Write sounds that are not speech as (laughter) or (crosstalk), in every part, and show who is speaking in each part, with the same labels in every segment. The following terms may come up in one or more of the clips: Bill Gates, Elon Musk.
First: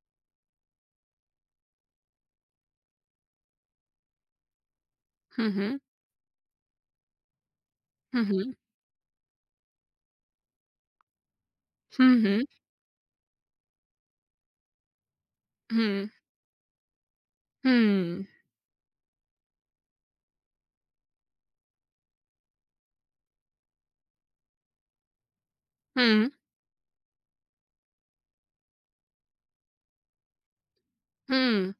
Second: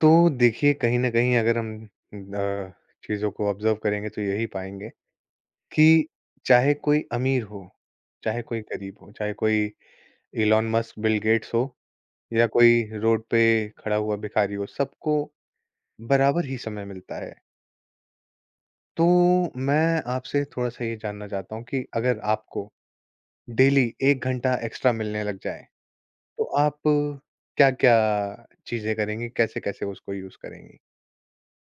Speaker 1: तो देखिए कहीं न कहीं अगर हम अ, चीज़ों को ऑब्ज़र्व करेंगे तो यही पाएँगे
Speaker 2: हुँ, हुँ।
Speaker 1: कि चाहे कोई अमीर हो,
Speaker 2: हुँ,
Speaker 1: चाहे
Speaker 2: हुँ।
Speaker 1: कोई गरीब हो, चाहे कोई इलॉन मस्क, बिल गेट्स हो
Speaker 2: हुँ, हुँ।
Speaker 1: या कोई रोड पे खड़ा हुआ भिखारी हो, सबको
Speaker 2: हुँ,
Speaker 1: बराबर ही समय मिलता है।
Speaker 2: हुँ,
Speaker 1: तो मैं आपसे थोड़ा-सा ये जानना चाहता हूँ कि अगर आपको डेली 1 घंटा एक्स्ट्रा मिलने लग जाए,
Speaker 2: हुँ,
Speaker 1: तो आप क्या-क्या चीज़ें करेंगी? कैसे-कैसे उसको यूज़ करेंगी?
Speaker 2: हुँ।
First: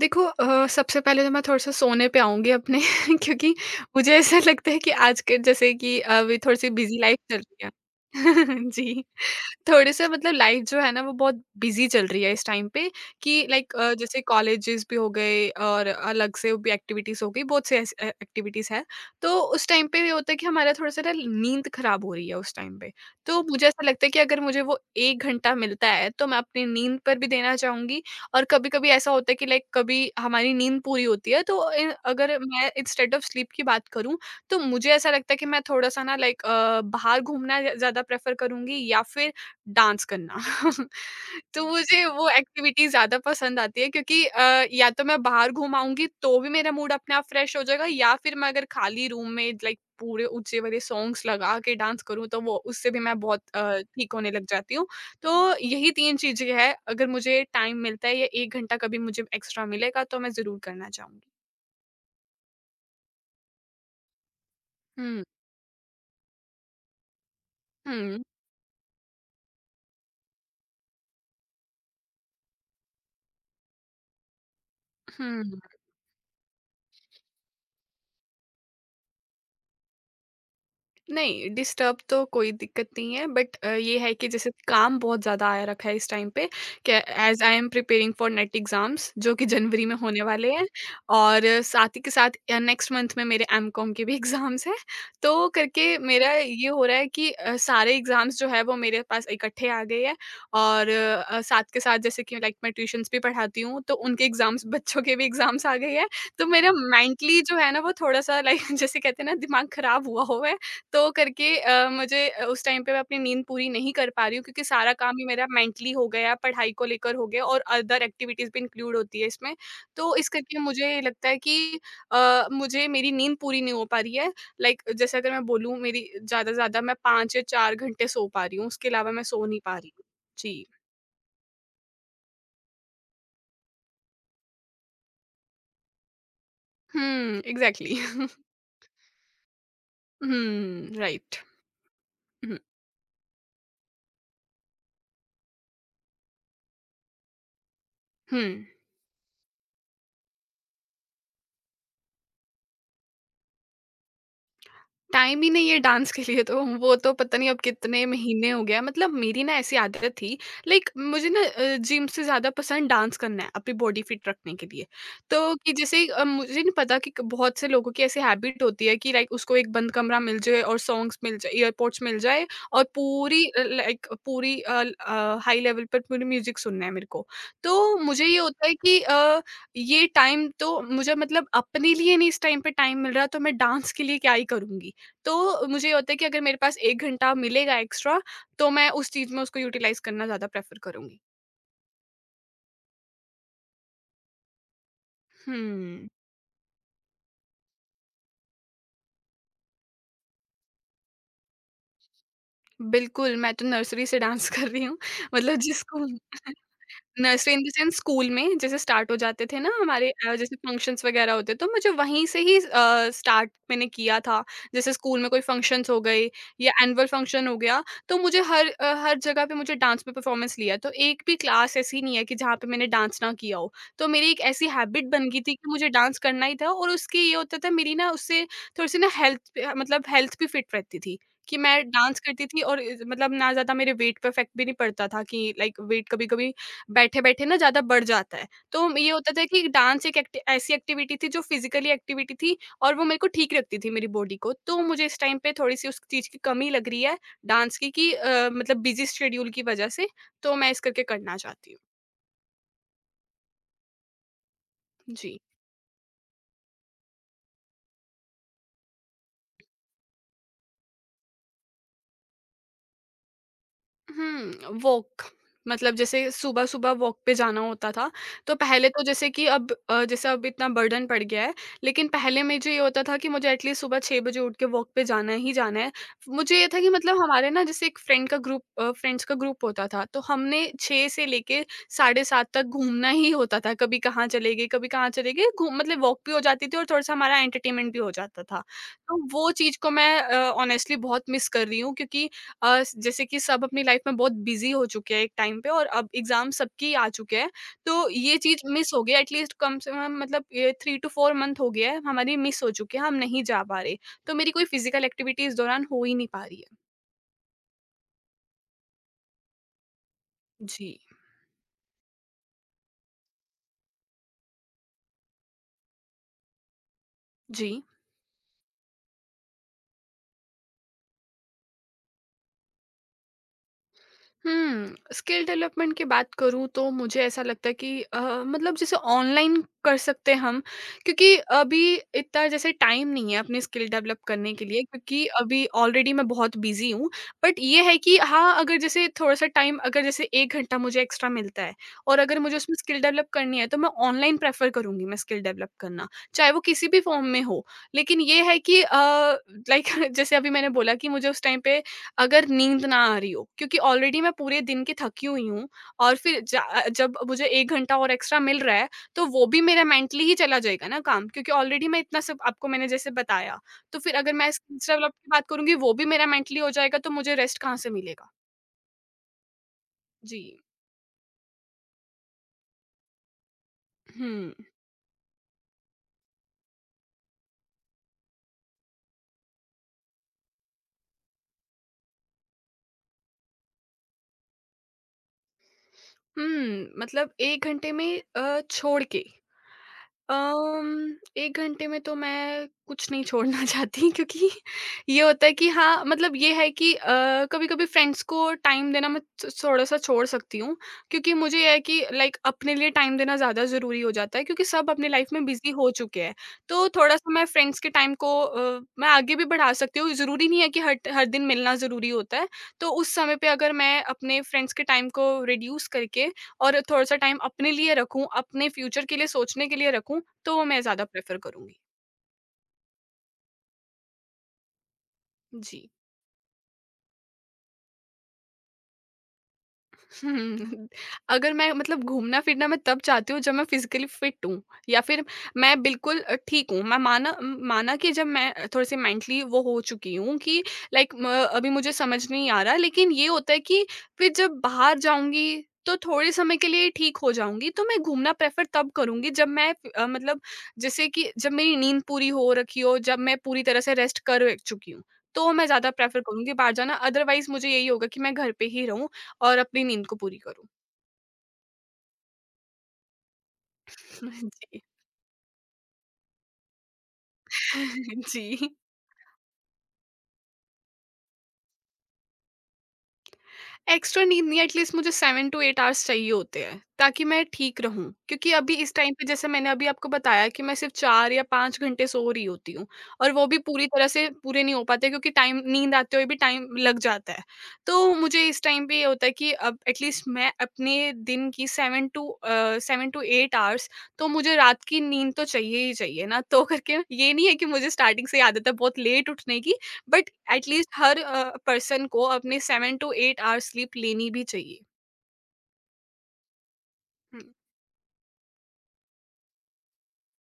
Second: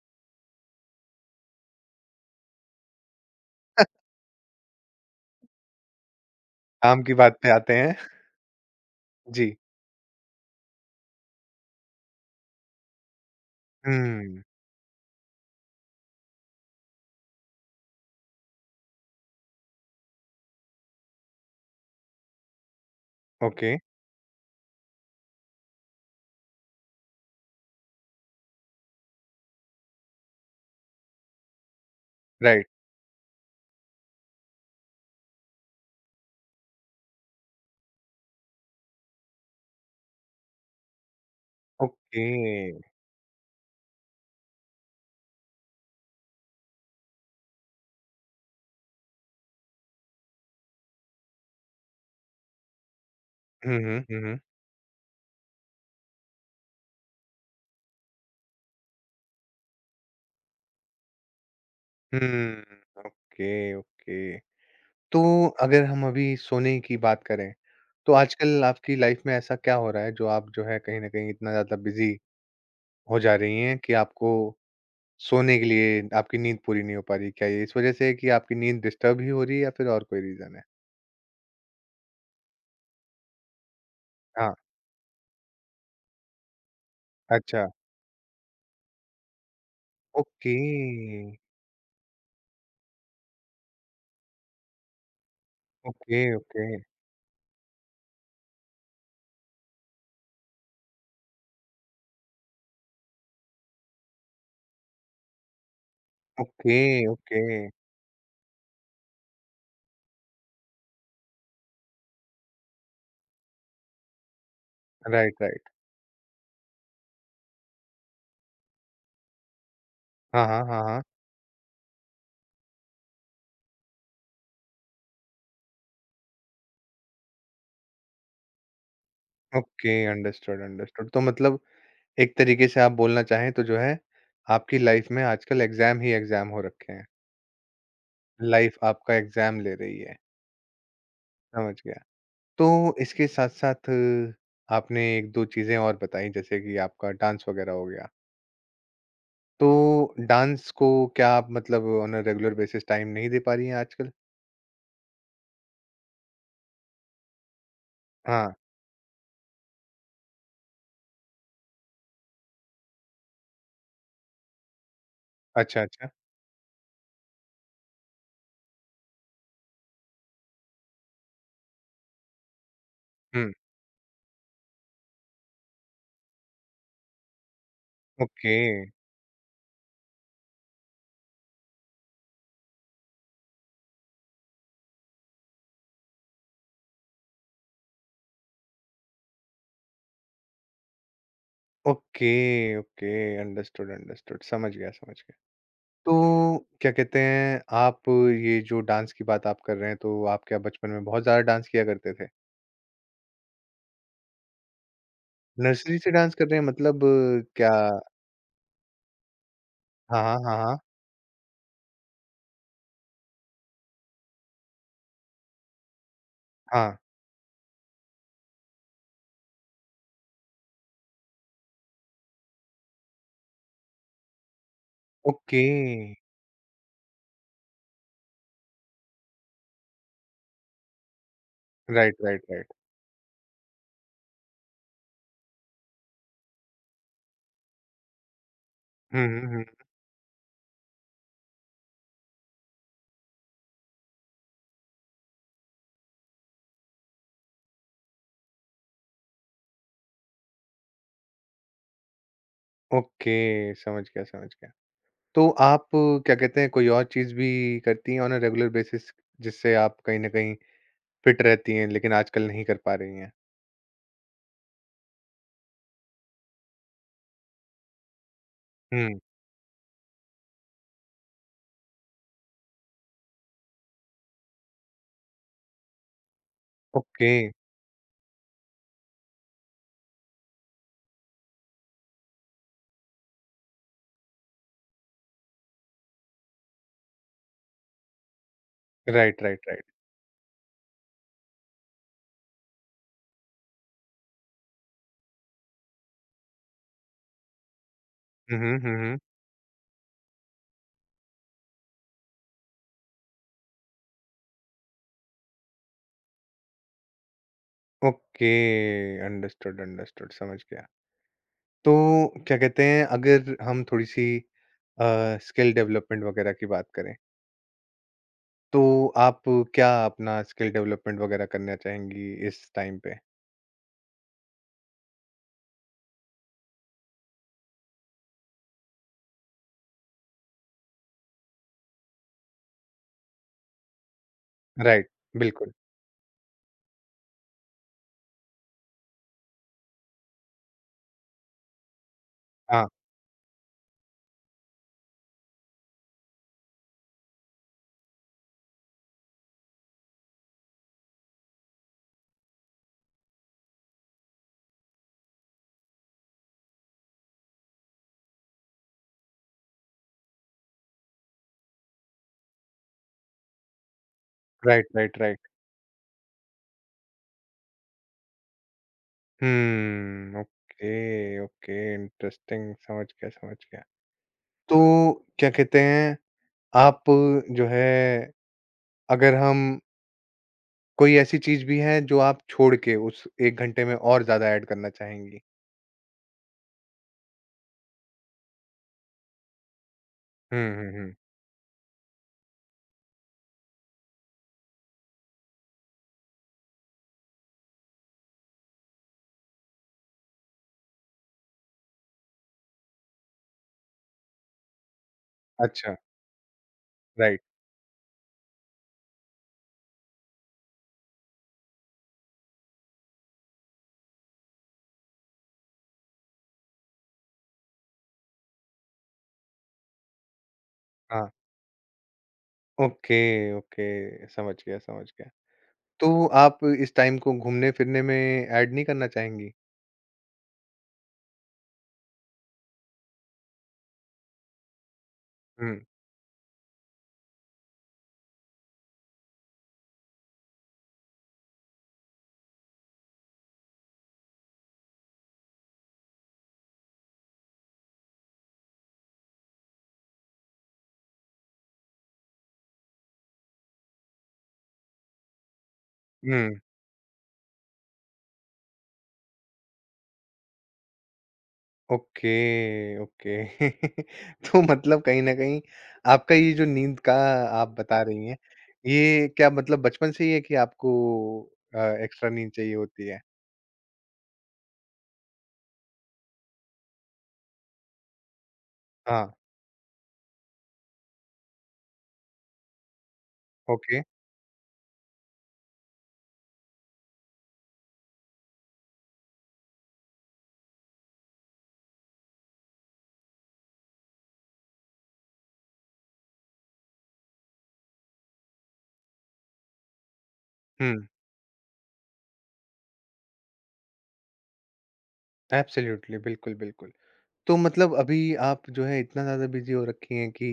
Speaker 2: देखो, सबसे पहले तो मैं थोड़ा-सा सोने पे आऊँगी अपने (laughs) क्योंकि मुझे ऐसा लगता है कि आज के जैसे कि अभी थोड़ी-सी बिज़ी
Speaker 1: काम की
Speaker 2: लाइफ़ चल
Speaker 1: बात पे
Speaker 2: रही है।
Speaker 1: आते हैं। (laughs)
Speaker 2: (laughs) जी।
Speaker 1: जी।
Speaker 2: थोड़े-से मतलब लाइफ जो है ना, वो बहुत बिज़ी चल रही है इस टाइम पे कि लाइक जैसे
Speaker 1: हुँ,
Speaker 2: कॉलेजेस भी हो गए और अलग से भी एक्टिविटीज़ हो गई, बहुत से ऐसी ए एक्टिविटीज़ हैं। तो उस टाइम पे ये होता है कि हमारा थोड़ा-सा ना नींद ख़राब हो रही है उस टाइम पे। तो मुझे
Speaker 1: ओके,
Speaker 2: ऐसा लगता है कि अगर मुझे वो 1 घंटा मिलता है तो मैं अपनी नींद पर भी देना चाहूँगी। और कभी-कभी ऐसा होता है कि लाइक कभी हमारी नींद पूरी होती है, तो ए अगर
Speaker 1: राइट,
Speaker 2: मैं इंस्टेड ऑफ स्लीप की बात करूँ तो मुझे ऐसा लगता है कि मैं थोड़ा-सा ना लाइक बाहर घूमना ज़्यादा प्रेफ़र करूँगी या फिर डांस करना। (laughs) तो मुझे
Speaker 1: ओके।
Speaker 2: वो एक्टिविटी ज़्यादा पसंद आती है क्योंकि या तो मैं बाहर घूम आऊँगी तो भी मेरा मूड अपने आप फ्रेश हो जाएगा, या फिर मैं अगर खाली रूम में लाइक पूरे ऊँचे वाले सॉन्ग्स लगा के डांस करूँ तो वो उससे भी मैं बहुत
Speaker 1: हुँ, हुँ,
Speaker 2: ठीक
Speaker 1: हुँ,
Speaker 2: होने
Speaker 1: हुँ।
Speaker 2: लग जाती हूँ। तो यही 3 चीज़ें हैं अगर मुझे टाइम मिलता है या 1 घंटा कभी मुझे एक्स्ट्रा मिलेगा तो मैं ज़रूर करना चाहूँगी।
Speaker 1: हुँ, ओके, ओके। तो
Speaker 2: हुँ,
Speaker 1: अगर हम अभी सोने की बात करें, तो
Speaker 2: हुँ,
Speaker 1: आजकल आपकी लाइफ़ में ऐसा क्या हो रहा है जो आप जो है कहीं न कहीं इतना ज़्यादा बिज़ी हो जा रही हैं कि आपको सोने
Speaker 2: हुँ।
Speaker 1: के लिए आपकी नींद पूरी नहीं हो पा रही? क्या ये इस वजह से है कि आपकी नींद डिस्टर्ब ही हो रही है या फिर और कोई रीज़न है?
Speaker 2: नहीं, डिस्टर्ब तो कोई दिक्कत नहीं है, बट ये है कि जैसे
Speaker 1: हाँ,
Speaker 2: काम बहुत ज़्यादा आया रखा है इस टाइम पे, कि एज़ आई
Speaker 1: अच्छा,
Speaker 2: am preparing for NET exams, जो कि जनवरी में होने वाले
Speaker 1: ओके।
Speaker 2: हैं। और साथ ही के साथ नेक्स्ट मंथ में मेरे एमकॉम के भी (laughs) एग्ज़ाम्स हैं। तो करके
Speaker 1: ओके,
Speaker 2: मेरा
Speaker 1: ओके,
Speaker 2: ये हो रहा है कि सारे एग्ज़ाम्स जो है वो मेरे पास इकट्ठे आ गए हैं। और साथ के साथ जैसे कि लाइक मैं ट्यूशन्स भी पढ़ाती हूँ, तो उनके एग्ज़ाम्स, बच्चों के भी एग्ज़ाम्स आ गए हैं। तो मेरा
Speaker 1: ओके, ओके।
Speaker 2: मेंटली जो है ना वो थोड़ा-सा लाइक (laughs) जैसे कहते हैं ना, दिमाग खराब हुआ हुआ है। तो करके मुझे उस टाइम पे मैं अपनी नींद पूरी नहीं कर पा रही हूँ क्योंकि सारा काम ही
Speaker 1: राइट,
Speaker 2: मेरा
Speaker 1: राइट।
Speaker 2: मेंटली हो गया, पढ़ाई को लेकर हो गया, और अदर एक्टिविटीज़ भी इंक्लूड होती है इसमें। तो इस
Speaker 1: हाँ,
Speaker 2: करके
Speaker 1: हाँ, हाँ,
Speaker 2: मुझे
Speaker 1: हाँ।
Speaker 2: लगता है कि मुझे मेरी नींद पूरी नहीं हो पा रही है। लाइक जैसे अगर मैं बोलूँ, मेरी ज़्यादा से ज़्यादा मैं 5 या 4 घंटे सो पा रही हूँ, उसके अलावा मैं सो नहीं पा
Speaker 1: ओके,
Speaker 2: रही हूँ।
Speaker 1: अंडरस्टूड,
Speaker 2: जी।
Speaker 1: अंडरस्टूड। तो मतलब एक तरीके से आप बोलना चाहें तो जो है आपकी लाइफ में आजकल एग्जाम ही एग्जाम हो रखे हैं।
Speaker 2: हुँ, एग्ज़ैक्टली। हुँ।
Speaker 1: लाइफ आपका एग्जाम ले रही है।
Speaker 2: (laughs) राइट।
Speaker 1: समझ गया।
Speaker 2: हुँ,
Speaker 1: तो इसके साथ साथ आपने एक दो चीजें और बताई जैसे कि आपका डांस वगैरह हो गया।
Speaker 2: हुँ। (laughs)
Speaker 1: तो डांस को क्या आप मतलब on a regular basis time नहीं दे पा रही हैं आजकल?
Speaker 2: टाइम ही नहीं है डांस के लिए, तो वो तो पता नहीं अब कितने महीने
Speaker 1: हाँ।
Speaker 2: हो गया, मतलब मेरी ना ऐसी आदत थी। लाइक मुझे ना, जिम से ज़्यादा पसंद डांस करना है अपनी बॉडी फिट रखने के लिए। तो कि
Speaker 1: अच्छा,
Speaker 2: जैसे
Speaker 1: अच्छा।
Speaker 2: मुझे नहीं पता कि बहुत से लोगों की ऐसी हैबिट होती है कि लाइक उसको एक बंद कमरा मिल जाए और सॉन्ग्स मिल जाए, ईयरपोर्ट्स मिल जाए, और पूरी
Speaker 1: हम्म।
Speaker 2: लाइक पूरी हाई लेवल पर पूरी म्यूजिक सुनना है मेरे को। तो मुझे ये
Speaker 1: ओके,
Speaker 2: होता है कि ये टाइम तो मुझे मतलब अपने लिए नहीं इस टाइम पे टाइम मिल रहा, तो मैं डांस के लिए क्या ही करूंगी। तो मुझे ये होता है कि अगर मेरे पास 1 घंटा मिलेगा एक्स्ट्रा, तो मैं उस चीज़ में उसको यूटिलाइज़ करना ज़्यादा प्रेफ़र करूँगी।
Speaker 1: ओके, ओके, अंडरस्टूड, अंडरस्टूड, समझ गया, समझ गया।
Speaker 2: हुँ,
Speaker 1: तो क्या कहते हैं आप, ये जो डांस की बात आप कर रहे हैं, तो आप क्या बचपन में बहुत ज्यादा डांस किया करते थे?
Speaker 2: बिल्कुल। मैं तो नर्सरी से डांस (laughs) कर रही हूँ, (laughs) मतलब
Speaker 1: नर्सरी
Speaker 2: जिसको
Speaker 1: से डांस कर
Speaker 2: (laughs)
Speaker 1: रहे हैं मतलब
Speaker 2: नर्सरी इन द
Speaker 1: क्या?
Speaker 2: सेंस, स्कूल में जैसे स्टार्ट हो जाते थे ना हमारे
Speaker 1: हाँ, हाँ,
Speaker 2: जैसे
Speaker 1: हाँ, हाँ।
Speaker 2: फंक्शंस वगैरह होते, तो मुझे वहीं से ही स्टार्ट मैंने किया था। जैसे स्कूल में कोई फंक्शंस हो गए या
Speaker 1: हाँ,
Speaker 2: एनुअल फंक्शन हो गया, तो मुझे हर जगह पे मुझे डांस में परफॉर्मेंस लिया। तो एक भी क्लास ऐसी नहीं है कि जहाँ पे मैंने डांस ना किया हो। तो मेरी एक ऐसी हैबिट बन गई थी
Speaker 1: ओके।
Speaker 2: कि मुझे डांस करना ही था, और उसके ये होता था मेरी ना उससे थोड़ी सी ना हेल्थ मतलब हेल्थ भी फिट रहती थी, कि मैं
Speaker 1: राइट,
Speaker 2: डांस
Speaker 1: राइट,
Speaker 2: करती थी
Speaker 1: राइट।
Speaker 2: और मतलब ना ज्यादा मेरे वेट पे इफेक्ट भी नहीं पड़ता था, कि लाइक वेट कभी कभी बैठे-बैठे ना ज़्यादा बढ़ जाता है। तो ये
Speaker 1: हुँ,
Speaker 2: होता था
Speaker 1: हुँ, हुँ।
Speaker 2: कि डांस एक एक्टि ऐसी एक्टिविटी थी, जो फिज़िकली एक्टिविटी थी, और वो मेरे को ठीक रखती थी मेरी बॉडी को। तो मुझे इस टाइम पे थोड़ी-सी उस चीज़ की कमी लग रही है डांस की, कि मतलब बिज़ी शेड्यूल की वज़ह से, तो मैं इस करके करना चाहती हूँ।
Speaker 1: ओके, समझ गया, समझ गया।
Speaker 2: जी।
Speaker 1: तो आप क्या कहते हैं कोई और चीज़ भी करती हैं ऑन अ रेगुलर बेसिस जिससे आप कहीं न कहीं फिट रहती हैं लेकिन आजकल नहीं कर पा रही हैं?
Speaker 2: हुँ, वॉक। मतलब जैसे सुबह-सुबह वॉक पे जाना होता था, तो पहले तो
Speaker 1: हुँ,
Speaker 2: जैसे कि अब जैसे अब इतना बर्डन पड़ गया है, लेकिन पहले मुझे ये होता था कि मुझे एटलीस्ट सुबह 6 बजे उठ के वॉक पे जाना ही जाना है। मुझे ये था कि मतलब
Speaker 1: ओके।
Speaker 2: हमारे ना जैसे एक फ्रेंड का ग्रुप फ्रेंड्स का ग्रुप होता था, तो हमने 6 से लेके साढ़े 7 तक घूमना ही होता था, कभी कहाँ चले गए, कभी कहाँ चले गए, घूम मतलब वॉक भी हो जाती थी और थोड़ा-सा हमारा एंटरटेनमेंट भी हो जाता था। तो
Speaker 1: राइट,
Speaker 2: वो
Speaker 1: राइट,
Speaker 2: चीज़
Speaker 1: राइट।
Speaker 2: को मैं ऑनेस्टली बहुत मिस कर रही हूँ, क्योंकि जैसे कि सब अपनी लाइफ में बहुत बिजी हो चुके हैं एक टाइम पे, और अब एग्जाम सबकी आ चुके हैं। तो ये
Speaker 1: हुँ,
Speaker 2: चीज
Speaker 1: हुँ,
Speaker 2: मिस
Speaker 1: हुँ,
Speaker 2: हो
Speaker 1: हुँ।
Speaker 2: गया, एटलीस्ट कम से कम मतलब ये 3 टू 4 मंथ हो गया है, हमारी मिस हो चुकी है, हम नहीं जा पा रहे। तो मेरी कोई फिजिकल एक्टिविटी इस दौरान हो ही नहीं पा रही है।
Speaker 1: ओके, अंडरस्टूड, अंडरस्टूड, समझ गया।
Speaker 2: जी।
Speaker 1: तो क्या कहते हैं अगर हम थोड़ी-सी स्किल डेवलपमेंट वगैरह की बात करें,
Speaker 2: जी।
Speaker 1: तो आप क्या अपना स्किल डेवलपमेंट वगैरह करना चाहेंगी इस टाइम पे?
Speaker 2: हुँ, स्किल डेवलपमेंट की बात करूँ तो मुझे ऐसा लगता है कि मतलब जैसे ऑनलाइन कर सकते हैं हम, क्योंकि अभी इतना जैसे टाइम नहीं है अपनी स्किल डेवलप करने के लिए,
Speaker 1: राइट,
Speaker 2: क्योंकि अभी
Speaker 1: बिल्कुल।
Speaker 2: ऑलरेडी मैं बहुत बिज़ी हूँ। बट ये है कि हाँ, अगर जैसे थोड़ा-सा टाइम, अगर जैसे 1 घंटा मुझे एक्स्ट्रा मिलता है और अगर मुझे उसमें
Speaker 1: हाँ,
Speaker 2: स्किल डेवलप करनी है, तो मैं ऑनलाइन प्रेफ़र करूँगी मैं स्किल डेवलप करना, चाहे वो किसी भी फ़ॉर्म में हो। लेकिन ये है कि लाइक (laughs) जैसे अभी मैंने बोला कि मुझे उस टाइम पे अगर नींद ना आ रही हो, क्योंकि ऑलरेडी मैं पूरे दिन की थकी हुई हूँ, और फिर जब मुझे 1 घंटा और एक्स्ट्रा मिल रहा है, तो वो भी मेरा मेंटली ही चला जाएगा ना काम, क्योंकि ऑलरेडी मैं इतना सब आपको मैंने जैसे बताया। तो फिर अगर मैं
Speaker 1: राइट,
Speaker 2: स्किल्स डेवलप
Speaker 1: राइट,
Speaker 2: की
Speaker 1: राइट।
Speaker 2: बात करूँगी, वो भी मेरा मेंटली हो जाएगा, तो मुझे रेस्ट कहाँ से मिलेगा? जी।
Speaker 1: ओके, ओके, इंटरेस्टिंग, समझ गया, समझ गया।
Speaker 2: हुँ।
Speaker 1: तो क्या कहते हैं आप जो है, अगर हम कोई ऐसी चीज़ भी है जो आप छोड़ के उस 1 घंटे में और ज़्यादा ऐड करना चाहेंगी?
Speaker 2: हुँ, मतलब 1 घंटे में छोड़ के।
Speaker 1: हुँ, हुँ, हुँ।
Speaker 2: 1 घंटे में तो मैं कुछ नहीं छोड़ना चाहती (laughs) क्योंकि ये होता है कि हाँ, मतलब ये है कि कभी-कभी फ्रेंड्स को टाइम देना मैं थ थोड़ा-सा छोड़ सकती हूँ, क्योंकि मुझे ये है कि लाइक अपने लिए टाइम देना ज़्यादा ज़रूरी हो जाता है, क्योंकि सब अपनी लाइफ़ में बिज़ी हो
Speaker 1: अच्छा,
Speaker 2: चुके हैं। तो थोड़ा-सा
Speaker 1: राइट,
Speaker 2: मैं फ्रेंड्स के टाइम को मैं आगे भी बढ़ा सकती हूँ, ज़रूरी नहीं है कि हर हर दिन मिलना ज़रूरी होता है। तो उस समय पे अगर मैं अपने फ्रेंड्स के टाइम को रिड्यूस करके और थोड़ा-सा टाइम अपने लिए रखूँ, अपने फ्यूचर के लिए सोचने के लिए रखूँ, तो मैं ज़्यादा
Speaker 1: हाँ।
Speaker 2: प्रेफ़र करूँगी।
Speaker 1: ओके, ओके, समझ गया, समझ गया।
Speaker 2: जी।
Speaker 1: तो आप इस टाइम को घूमने-फिरने में ऐड नहीं करना चाहेंगी?
Speaker 2: हुँ, अगर मैं मतलब घूमना-फिरना मैं तब चाहती हूँ जब मैं फिज़िकली फ़िट हूँ, या फिर
Speaker 1: हुँ,
Speaker 2: मैं बिल्कुल ठीक हूँ। मैं माना माना कि जब मैं थोड़ी-सी मेंटली वो हो चुकी हूँ कि लाइक म अभी मुझे समझ नहीं आ रहा, लेकिन ये होता है कि फिर जब बाहर जाऊँगी तो थोड़े समय के लिए ठीक हो जाऊँगी। तो मैं घूमना प्रेफ़र तब करूँगी जब मैं मतलब जैसे कि जब मेरी नींद पूरी हो रखी हो, जब मैं पूरी तरह से रेस्ट कर चुकी हूँ। तो मैं ज़्यादा प्रेफ़र करूँगी
Speaker 1: हुँ,
Speaker 2: बाहर जाना, अदरवाइज़ मुझे यही होगा कि मैं घर पे ही रहूँ और अपनी नींद को पूरी करूँ।
Speaker 1: Okay, okay. (laughs)
Speaker 2: (laughs)
Speaker 1: तो
Speaker 2: जी।
Speaker 1: मतलब कहीं न कहीं आपका ये जो नींद का आप बता रही
Speaker 2: (laughs)
Speaker 1: हैं,
Speaker 2: जी।
Speaker 1: ये क्या मतलब बचपन से ही है कि आपको अ, एक्स्ट्रा नींद चाहिए होती है?
Speaker 2: एक्स्ट्रा नींद नहीं, एटलीस्ट मुझे 7 टू 8 आवर्स चाहिए होते हैं, ताकि मैं ठीक रहूँ। क्योंकि अभी इस टाइम पे
Speaker 1: हाँ,
Speaker 2: जैसे मैंने अभी आपको बताया कि मैं सिर्फ़ 4 या 5 घंटे सो रही होती हूँ, और वो भी पूरी
Speaker 1: ओके,
Speaker 2: तरह से पूरे नहीं हो पाते, क्योंकि टाइम, नींद आते हुए भी टाइम लग जाता है। तो मुझे इस टाइम पे ये होता है कि अब एटलीस्ट मैं अपने दिन की 7 टू 7 टू 8 आवर्स, तो मुझे रात की नींद तो चाहिए ही चाहिए ना। तो करके ये नहीं है कि मुझे स्टार्टिंग से ही आदत है बहुत लेट उठने की, बट एटलीस्ट
Speaker 1: हुँ,
Speaker 2: हर पर्सन को अपने 7 टू 8 आवर्स स्लीप लेनी भी चाहिए।
Speaker 1: एब्सोल्यूटली, बिल्कुल, बिल्कुल।
Speaker 2: हुँ।
Speaker 1: तो मतलब अभी आप जो है इतना ज़्यादा बिज़ी हो रखी हैं कि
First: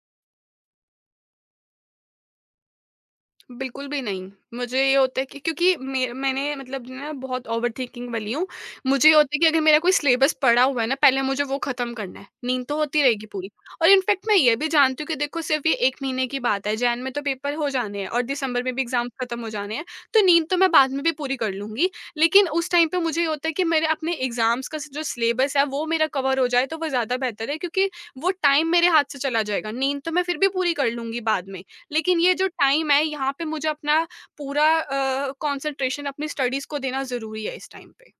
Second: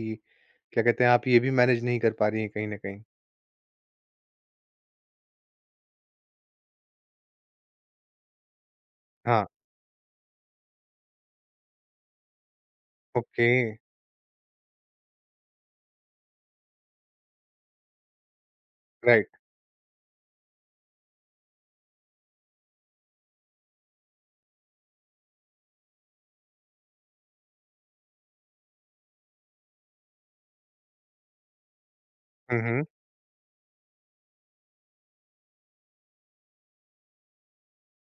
Speaker 1: क्या कहते हैं, आप ये भी मैनेज नहीं कर पा रही हैं कहीं न कहीं?
Speaker 2: बिल्कुल भी नहीं। मुझे ये होता है कि क्योंकि मे मैंने मतलब ना बहुत ओवरथिंकिंग वाली हूँ। मुझे ये होता है
Speaker 1: हाँ,
Speaker 2: कि अगर मेरा कोई सिलेबस पड़ा हुआ है ना, पहले मुझे वो ख़त्म करना है। नींद तो होती रहेगी
Speaker 1: ओके।
Speaker 2: पूरी। और इनफैक्ट मैं ये भी जानती हूँ कि देखो सिर्फ़ ये 1 महीने की बात है। जैन में तो पेपर हो जाने हैं और दिसंबर में भी एग्ज़ाम
Speaker 1: राइट।
Speaker 2: ख़त्म हो जाने हैं। तो नींद तो मैं बाद में भी पूरी कर लूँगी। लेकिन उस टाइम पे मुझे ये होता है कि मेरे अपने एग्ज़ाम्स का जो सिलेबस है, वो मेरा कवर हो जाए तो वो ज़्यादा बेहतर है, क्योंकि वो टाइम मेरे हाथ से चला जाएगा। नींद तो मैं फिर भी पूरी कर लूँगी बाद में। लेकिन ये जो
Speaker 1: हुँ, हुँ।
Speaker 2: टाइम है यहाँ पे मुझे अपना पूरा कंसंट्रेशन अपनी स्टडीज़ को देना ज़रूरी है इस टाइम पे।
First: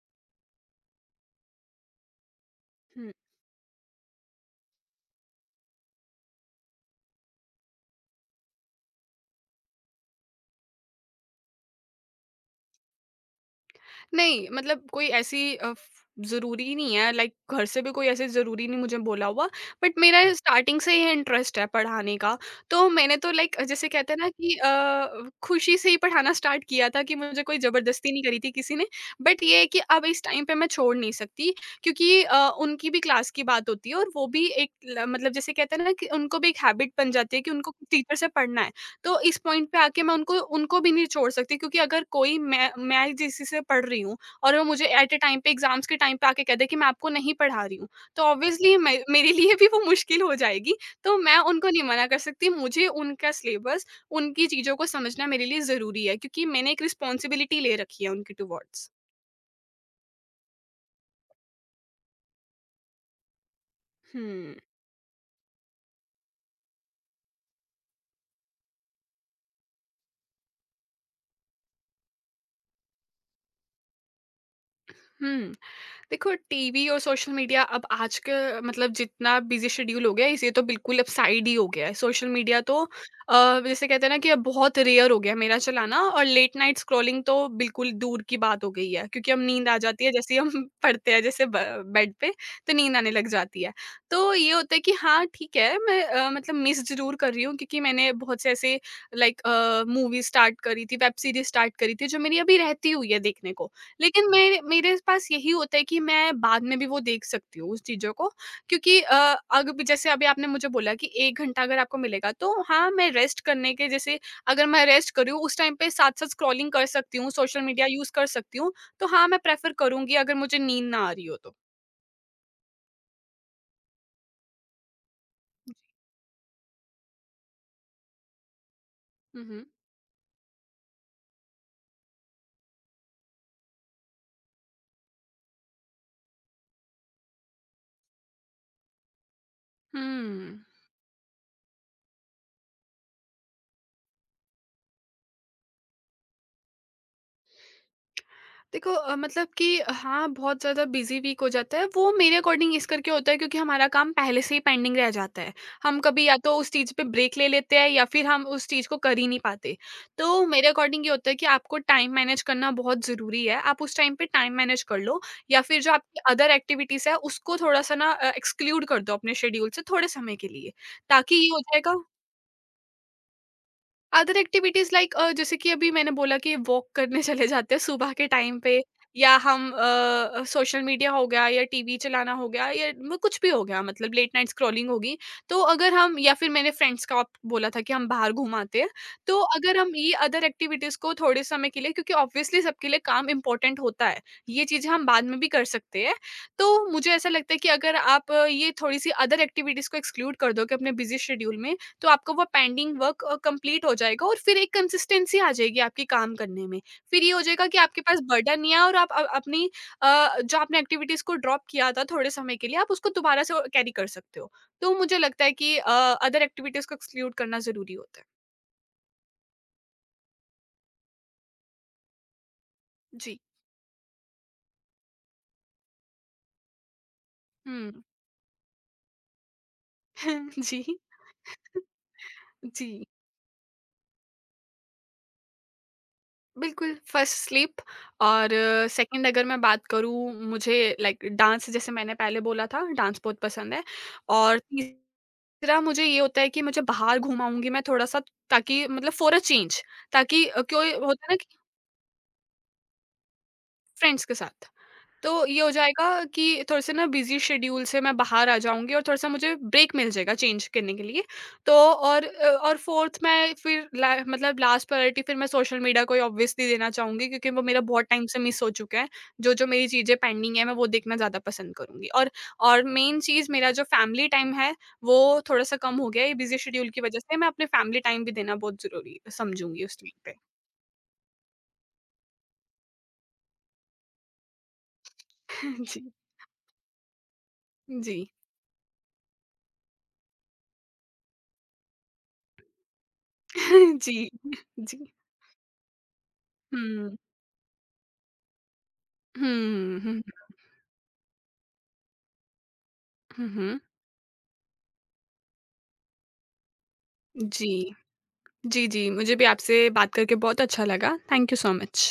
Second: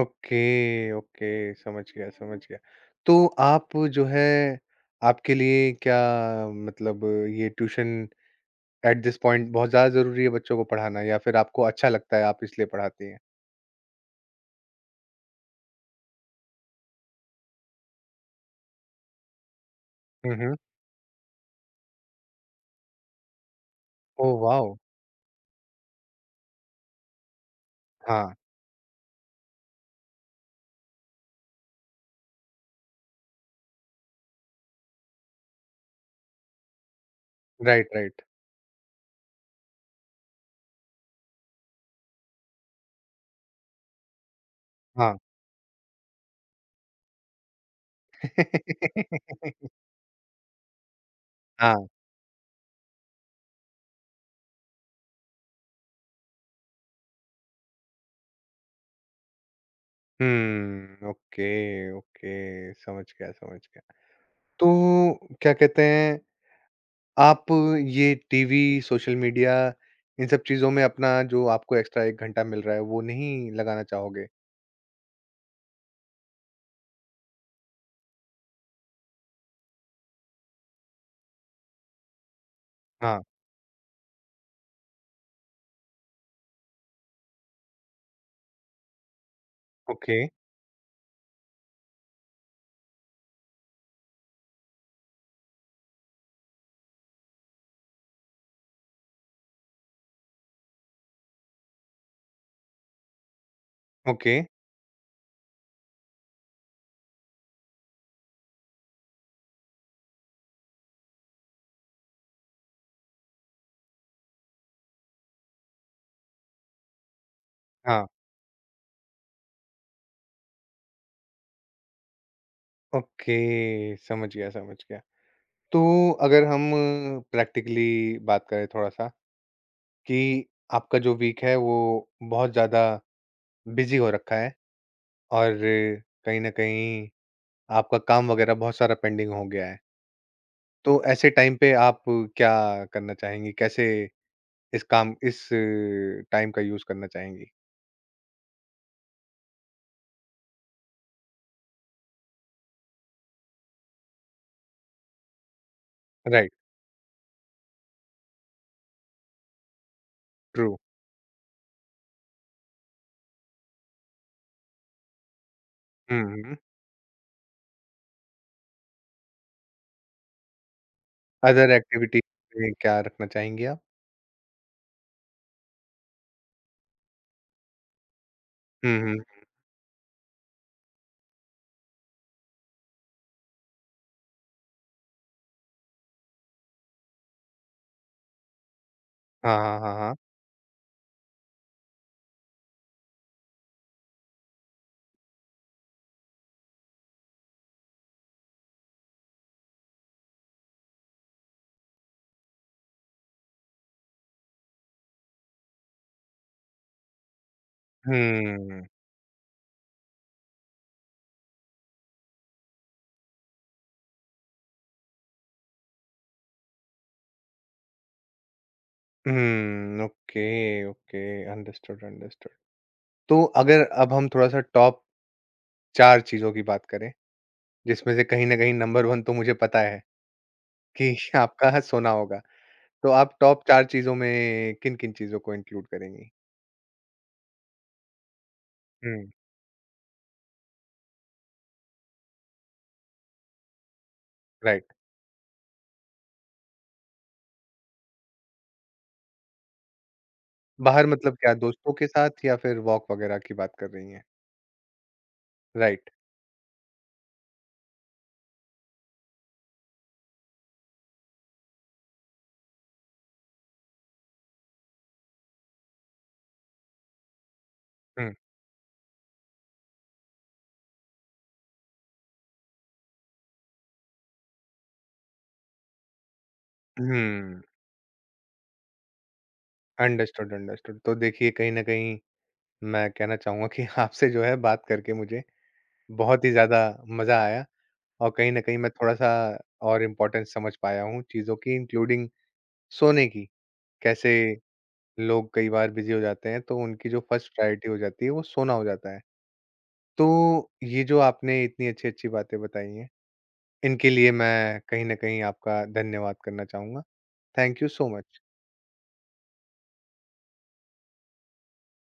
Speaker 1: ओके, ओके, समझ गया, समझ गया।
Speaker 2: हुँ।
Speaker 1: तो आप जो है आपके लिए क्या मतलब ये ट्यूशन एट दिस पॉइंट बहुत ज़्यादा ज़रूरी है बच्चों को पढ़ाना या फिर आपको अच्छा लगता है, आप इसलिए पढ़ाती हैं?
Speaker 2: नहीं, मतलब कोई ऐसी अ, फ ज़रूरी नहीं है, लाइक घर से भी कोई ऐसे ज़रूरी नहीं मुझे बोला हुआ, बट मेरा
Speaker 1: हुँ, हुँ।
Speaker 2: स्टार्टिंग से ही इंटरेस्ट है पढ़ाने का। तो मैंने तो लाइक जैसे कहते हैं ना
Speaker 1: ओह
Speaker 2: कि
Speaker 1: वाओ!
Speaker 2: खुशी से ही पढ़ाना स्टार्ट किया था कि मुझे कोई ज़बरदस्ती नहीं
Speaker 1: हाँ,
Speaker 2: करी थी किसी ने। बट ये है कि अब इस टाइम पे मैं छोड़ नहीं सकती, क्योंकि उनकी भी क्लास की बात होती है और वो भी एक ल मतलब जैसे कहते हैं ना कि उनको भी एक हैबिट बन जाती है कि उनको
Speaker 1: राइट,
Speaker 2: टीचर
Speaker 1: राइट।
Speaker 2: से पढ़ना है। तो इस पॉइंट पे आके मैं उनको उनको भी नहीं छोड़ सकती, क्योंकि अगर कोई मैं जिस से पढ़ रही हूँ और वो मुझे एट अ
Speaker 1: हाँ।
Speaker 2: टाइम पे एग्जाम्स के टाइम पे आके कह दे कि मैं आपको नहीं पढ़ा रही हूँ, तो ऑब्वियसली मेरे लिए भी
Speaker 1: (laughs)
Speaker 2: वो मुश्किल हो जाएगी। तो मैं उनको नहीं
Speaker 1: हाँ।
Speaker 2: मना कर सकती, मुझे उनका सिलेबस, उनकी चीज़ों को समझना मेरे लिए ज़रूरी है, क्योंकि मैंने एक रिस्पॉन्सिबिलिटी ले रखी है उनकी टूवर्ड्स।
Speaker 1: ओके, ओके, समझ गया, समझ गया।
Speaker 2: हम्म।
Speaker 1: तो क्या कहते हैं आप, ये टीवी, सोशल मीडिया, इन सब चीज़ों में अपना जो आपको एक्स्ट्रा 1 घंटा मिल रहा है, वो नहीं लगाना चाहोगे?
Speaker 2: हम्म। देखो टीवी और सोशल मीडिया अब आज के मतलब जितना बिजी शेड्यूल हो गया है, इसे तो बिल्कुल अब साइड ही हो गया है सोशल मीडिया तो।
Speaker 1: हाँ,
Speaker 2: जैसे कहते हैं ना कि अब बहुत रेयर हो गया है मेरा चलाना और लेट नाइट स्क्रॉलिंग तो बिल्कुल दूर की बात हो गई है, क्योंकि हम नींद आ जाती है
Speaker 1: ओके,
Speaker 2: जैसे ही हम (laughs) पढ़ते हैं जैसे बेड पे। तो नींद आने लग जाती है। तो ये होता है कि हाँ ठीक है, मैं मतलब मिस जरूर कर रही हूँ, क्योंकि मैंने बहुत से ऐसे लाइक मूवी स्टार्ट करी थी, वेब सीरीज स्टार्ट करी थी जो मेरी अभी रहती हुई है देखने को। लेकिन
Speaker 1: ओके,
Speaker 2: मेरे मेरे पास यही होता है कि मैं बाद में भी वो देख सकती हूँ उस चीज़ों को। क्योंकि अ, अग जैसे अभी आपने मुझे बोला कि 1 घंटा अगर आपको मिलेगा तो हाँ, मैं रेस्ट करने के जैसे अगर मैं रेस्ट कर रही हूँ उस टाइम पे साथ-साथ स्क्रॉलिंग कर सकती हूँ, सोशल मीडिया
Speaker 1: हाँ,
Speaker 2: यूज़ कर सकती हूँ, तो हाँ, मैं प्रेफ़र करूँगी अगर मुझे नींद ना आ रही हो तो।
Speaker 1: ओके, समझ गया, समझ गया। तो अगर हम प्रैक्टिकली बात करें थोड़ा-सा
Speaker 2: हुँ, हुँ।
Speaker 1: कि आपका जो वीक है, वो बहुत ज़्यादा बिज़ी हो रखा है और कहीं न कहीं आपका काम वगैरह बहुत सारा पेंडिंग हो गया है।
Speaker 2: हुँ।
Speaker 1: तो ऐसे टाइम पे आप क्या करना चाहेंगी? कैसे इस काम इस टाइम का यूज़ करना चाहेंगी?
Speaker 2: देखो मतलब कि हाँ, बहुत ज़्यादा बिज़ी वीक हो जाता है, वो मेरे अकॉर्डिंग इस करके होता है, क्योंकि हमारा काम पहले से ही पेंडिंग रह जाता है। हम कभी या
Speaker 1: राइट,
Speaker 2: तो उस चीज़ पे ब्रेक ले लेते हैं या फिर हम उस चीज़ को कर ही नहीं पाते। तो
Speaker 1: ट्रू।
Speaker 2: मेरे अकॉर्डिंग ये होता है कि आपको टाइम मैनेज करना बहुत ज़रूरी है, आप उस टाइम पे टाइम मैनेज कर लो या फिर जो आपकी
Speaker 1: हुँ,
Speaker 2: अदर
Speaker 1: हुँ।
Speaker 2: एक्टिविटीज़ है उसको थोड़ा-सा ना एक्सक्लूड कर दो अपने शेड्यूल से थोड़े समय के लिए, ताकि ये हो
Speaker 1: अदर
Speaker 2: जाएगा।
Speaker 1: एक्टिविटी में क्या रखना चाहेंगी आप?
Speaker 2: अदर एक्टिविटीज़ लाइक जैसे कि अभी मैंने बोला कि वॉक करने (laughs) चले जाते हैं सुबह के टाइम पे
Speaker 1: हुँ, हुँ।
Speaker 2: या हम सोशल मीडिया हो गया या टीवी चलाना हो गया या म कुछ भी हो गया मतलब लेट नाइट स्क्रॉलिंग होगी। तो अगर हम या फिर मैंने फ्रेंड्स का आप बोला था कि हम बाहर घूम आते हैं। तो
Speaker 1: हाँ,
Speaker 2: अगर
Speaker 1: हाँ,
Speaker 2: हम
Speaker 1: हाँ,
Speaker 2: ये
Speaker 1: हाँ।
Speaker 2: अदर एक्टिविटीज़ को थोड़े समय के लिए, क्योंकि ऑब्वियसली सबके लिए काम इम्पोर्टेंट होता है। ये चीज़ें हम बाद में भी कर सकते हैं। तो मुझे ऐसा लगता है कि अगर आप ये थोड़ी-सी अदर एक्टिविटीज़ को एक्सक्लूड कर दो कि अपने बिज़ी शेड्यूल में, तो आपका वो पेंडिंग वर्क कंप्लीट हो जाएगा और फिर एक कंसिस्टेंसी आ जाएगी आपके काम करने में। फिर ये हो जाएगा कि आपके पास बर्डन नहीं है
Speaker 1: हुँ।
Speaker 2: और आप अपनी जो आपने एक्टिविटीज़ को ड्रॉप किया था थोड़े समय के लिए, आप उसको दोबारा से और कैरी कर सकते हो। तो मुझे लगता है कि अदर एक्टिविटीज़ को एक्सक्लूड करना ज़रूरी होता है।
Speaker 1: हुँ, ओके, ओके, अंडरस्टूड, अंडरस्टूड।
Speaker 2: जी।
Speaker 1: तो अगर अब हम थोड़ा-सा टॉप 4 चीज़ों की बात करें,
Speaker 2: हुँ।
Speaker 1: जिसमें से कहीं न कहीं नंबर 1 तो मुझे पता है
Speaker 2: (laughs) जी।
Speaker 1: कि (laughs) आपका सोना होगा।
Speaker 2: जी।
Speaker 1: तो आप टॉप 4 चीज़ों में किन-किन चीज़ों को इंक्लूड करेंगी?
Speaker 2: बिल्कुल, फर्स्ट स्लीप। और सेकंड
Speaker 1: हुँ,
Speaker 2: अगर मैं बात करूँ, मुझे लाइक डांस, जैसे मैंने पहले बोला था, डांस बहुत पसंद है। और तीस
Speaker 1: राइट।
Speaker 2: दूसरा मुझे ये होता है कि मुझे बाहर घुमाऊँगी मैं थोड़ा-सा ताकि मतलब फ़ॉर अ चेंज, ताकि कोई
Speaker 1: बाहर
Speaker 2: होता
Speaker 1: मतलब
Speaker 2: है ना
Speaker 1: क्या
Speaker 2: कि
Speaker 1: दोस्तों के साथ या फिर वॉक वगैरह की बात कर रही हैं?
Speaker 2: फ्रेंड्स के साथ। तो ये हो जाएगा
Speaker 1: राइट।
Speaker 2: कि थोड़े-से ना बिज़ी शेड्यूल से मैं बाहर आ जाऊँगी और थोड़ा-सा मुझे ब्रेक मिल जाएगा चेंज करने के लिए। तो और और 4th मैं फिर ला मतलब लास्ट प्रायोरिटी फिर मैं सोशल मीडिया को ही ऑब्वियसली देना चाहूँगी, क्योंकि वो मेरा बहुत टाइम
Speaker 1: हुँ,
Speaker 2: से मिस हो चुका है। जो-जो मेरी चीज़ें पेंडिंग है, मैं वो देखना ज़्यादा पसंद करूँगी। और मेन चीज़ मेरा जो फैमिली टाइम है, वो थोड़ा-सा कम हो गया है, ये बिज़ी शेड्यूल की वज़ह से। मैं
Speaker 1: हुँ।
Speaker 2: अपने फैमिली टाइम भी देना बहुत ज़रूरी समझूँगी उस टाइम पे।
Speaker 1: Understood, understood. तो देखिए कहीं न कहीं मैं कहना चाहूँगा कि (laughs) आपसे जो है बात करके मुझे
Speaker 2: (laughs) जी,
Speaker 1: बहुत ही ज़्यादा मज़ा आया
Speaker 2: जी,
Speaker 1: और कहीं न कहीं मैं थोड़ा-सा और इम्पोर्टेंस समझ पाया हूँ चीज़ों की, इंक्लूडिंग सोने की।
Speaker 2: (laughs) जी,
Speaker 1: कैसे
Speaker 2: जी।
Speaker 1: लोग कई बार बिज़ी हो जाते हैं तो उनकी
Speaker 2: हुँ।
Speaker 1: जो फर्स्ट प्रायोरिटी हो जाती है वो सोना हो जाता है।
Speaker 2: हुँ, हुँ,
Speaker 1: तो ये जो आपने इतनी अच्छी-अच्छी बातें बताई हैं,
Speaker 2: हुँ, हुँ।
Speaker 1: इनके लिए मैं कहीं न कहीं आपका धन्यवाद करना चाहूँगा।
Speaker 2: जी।
Speaker 1: Thank you so much.
Speaker 2: जी, जी, मुझे भी आपसे बात करके बहुत अच्छा लगा। Thank you so much.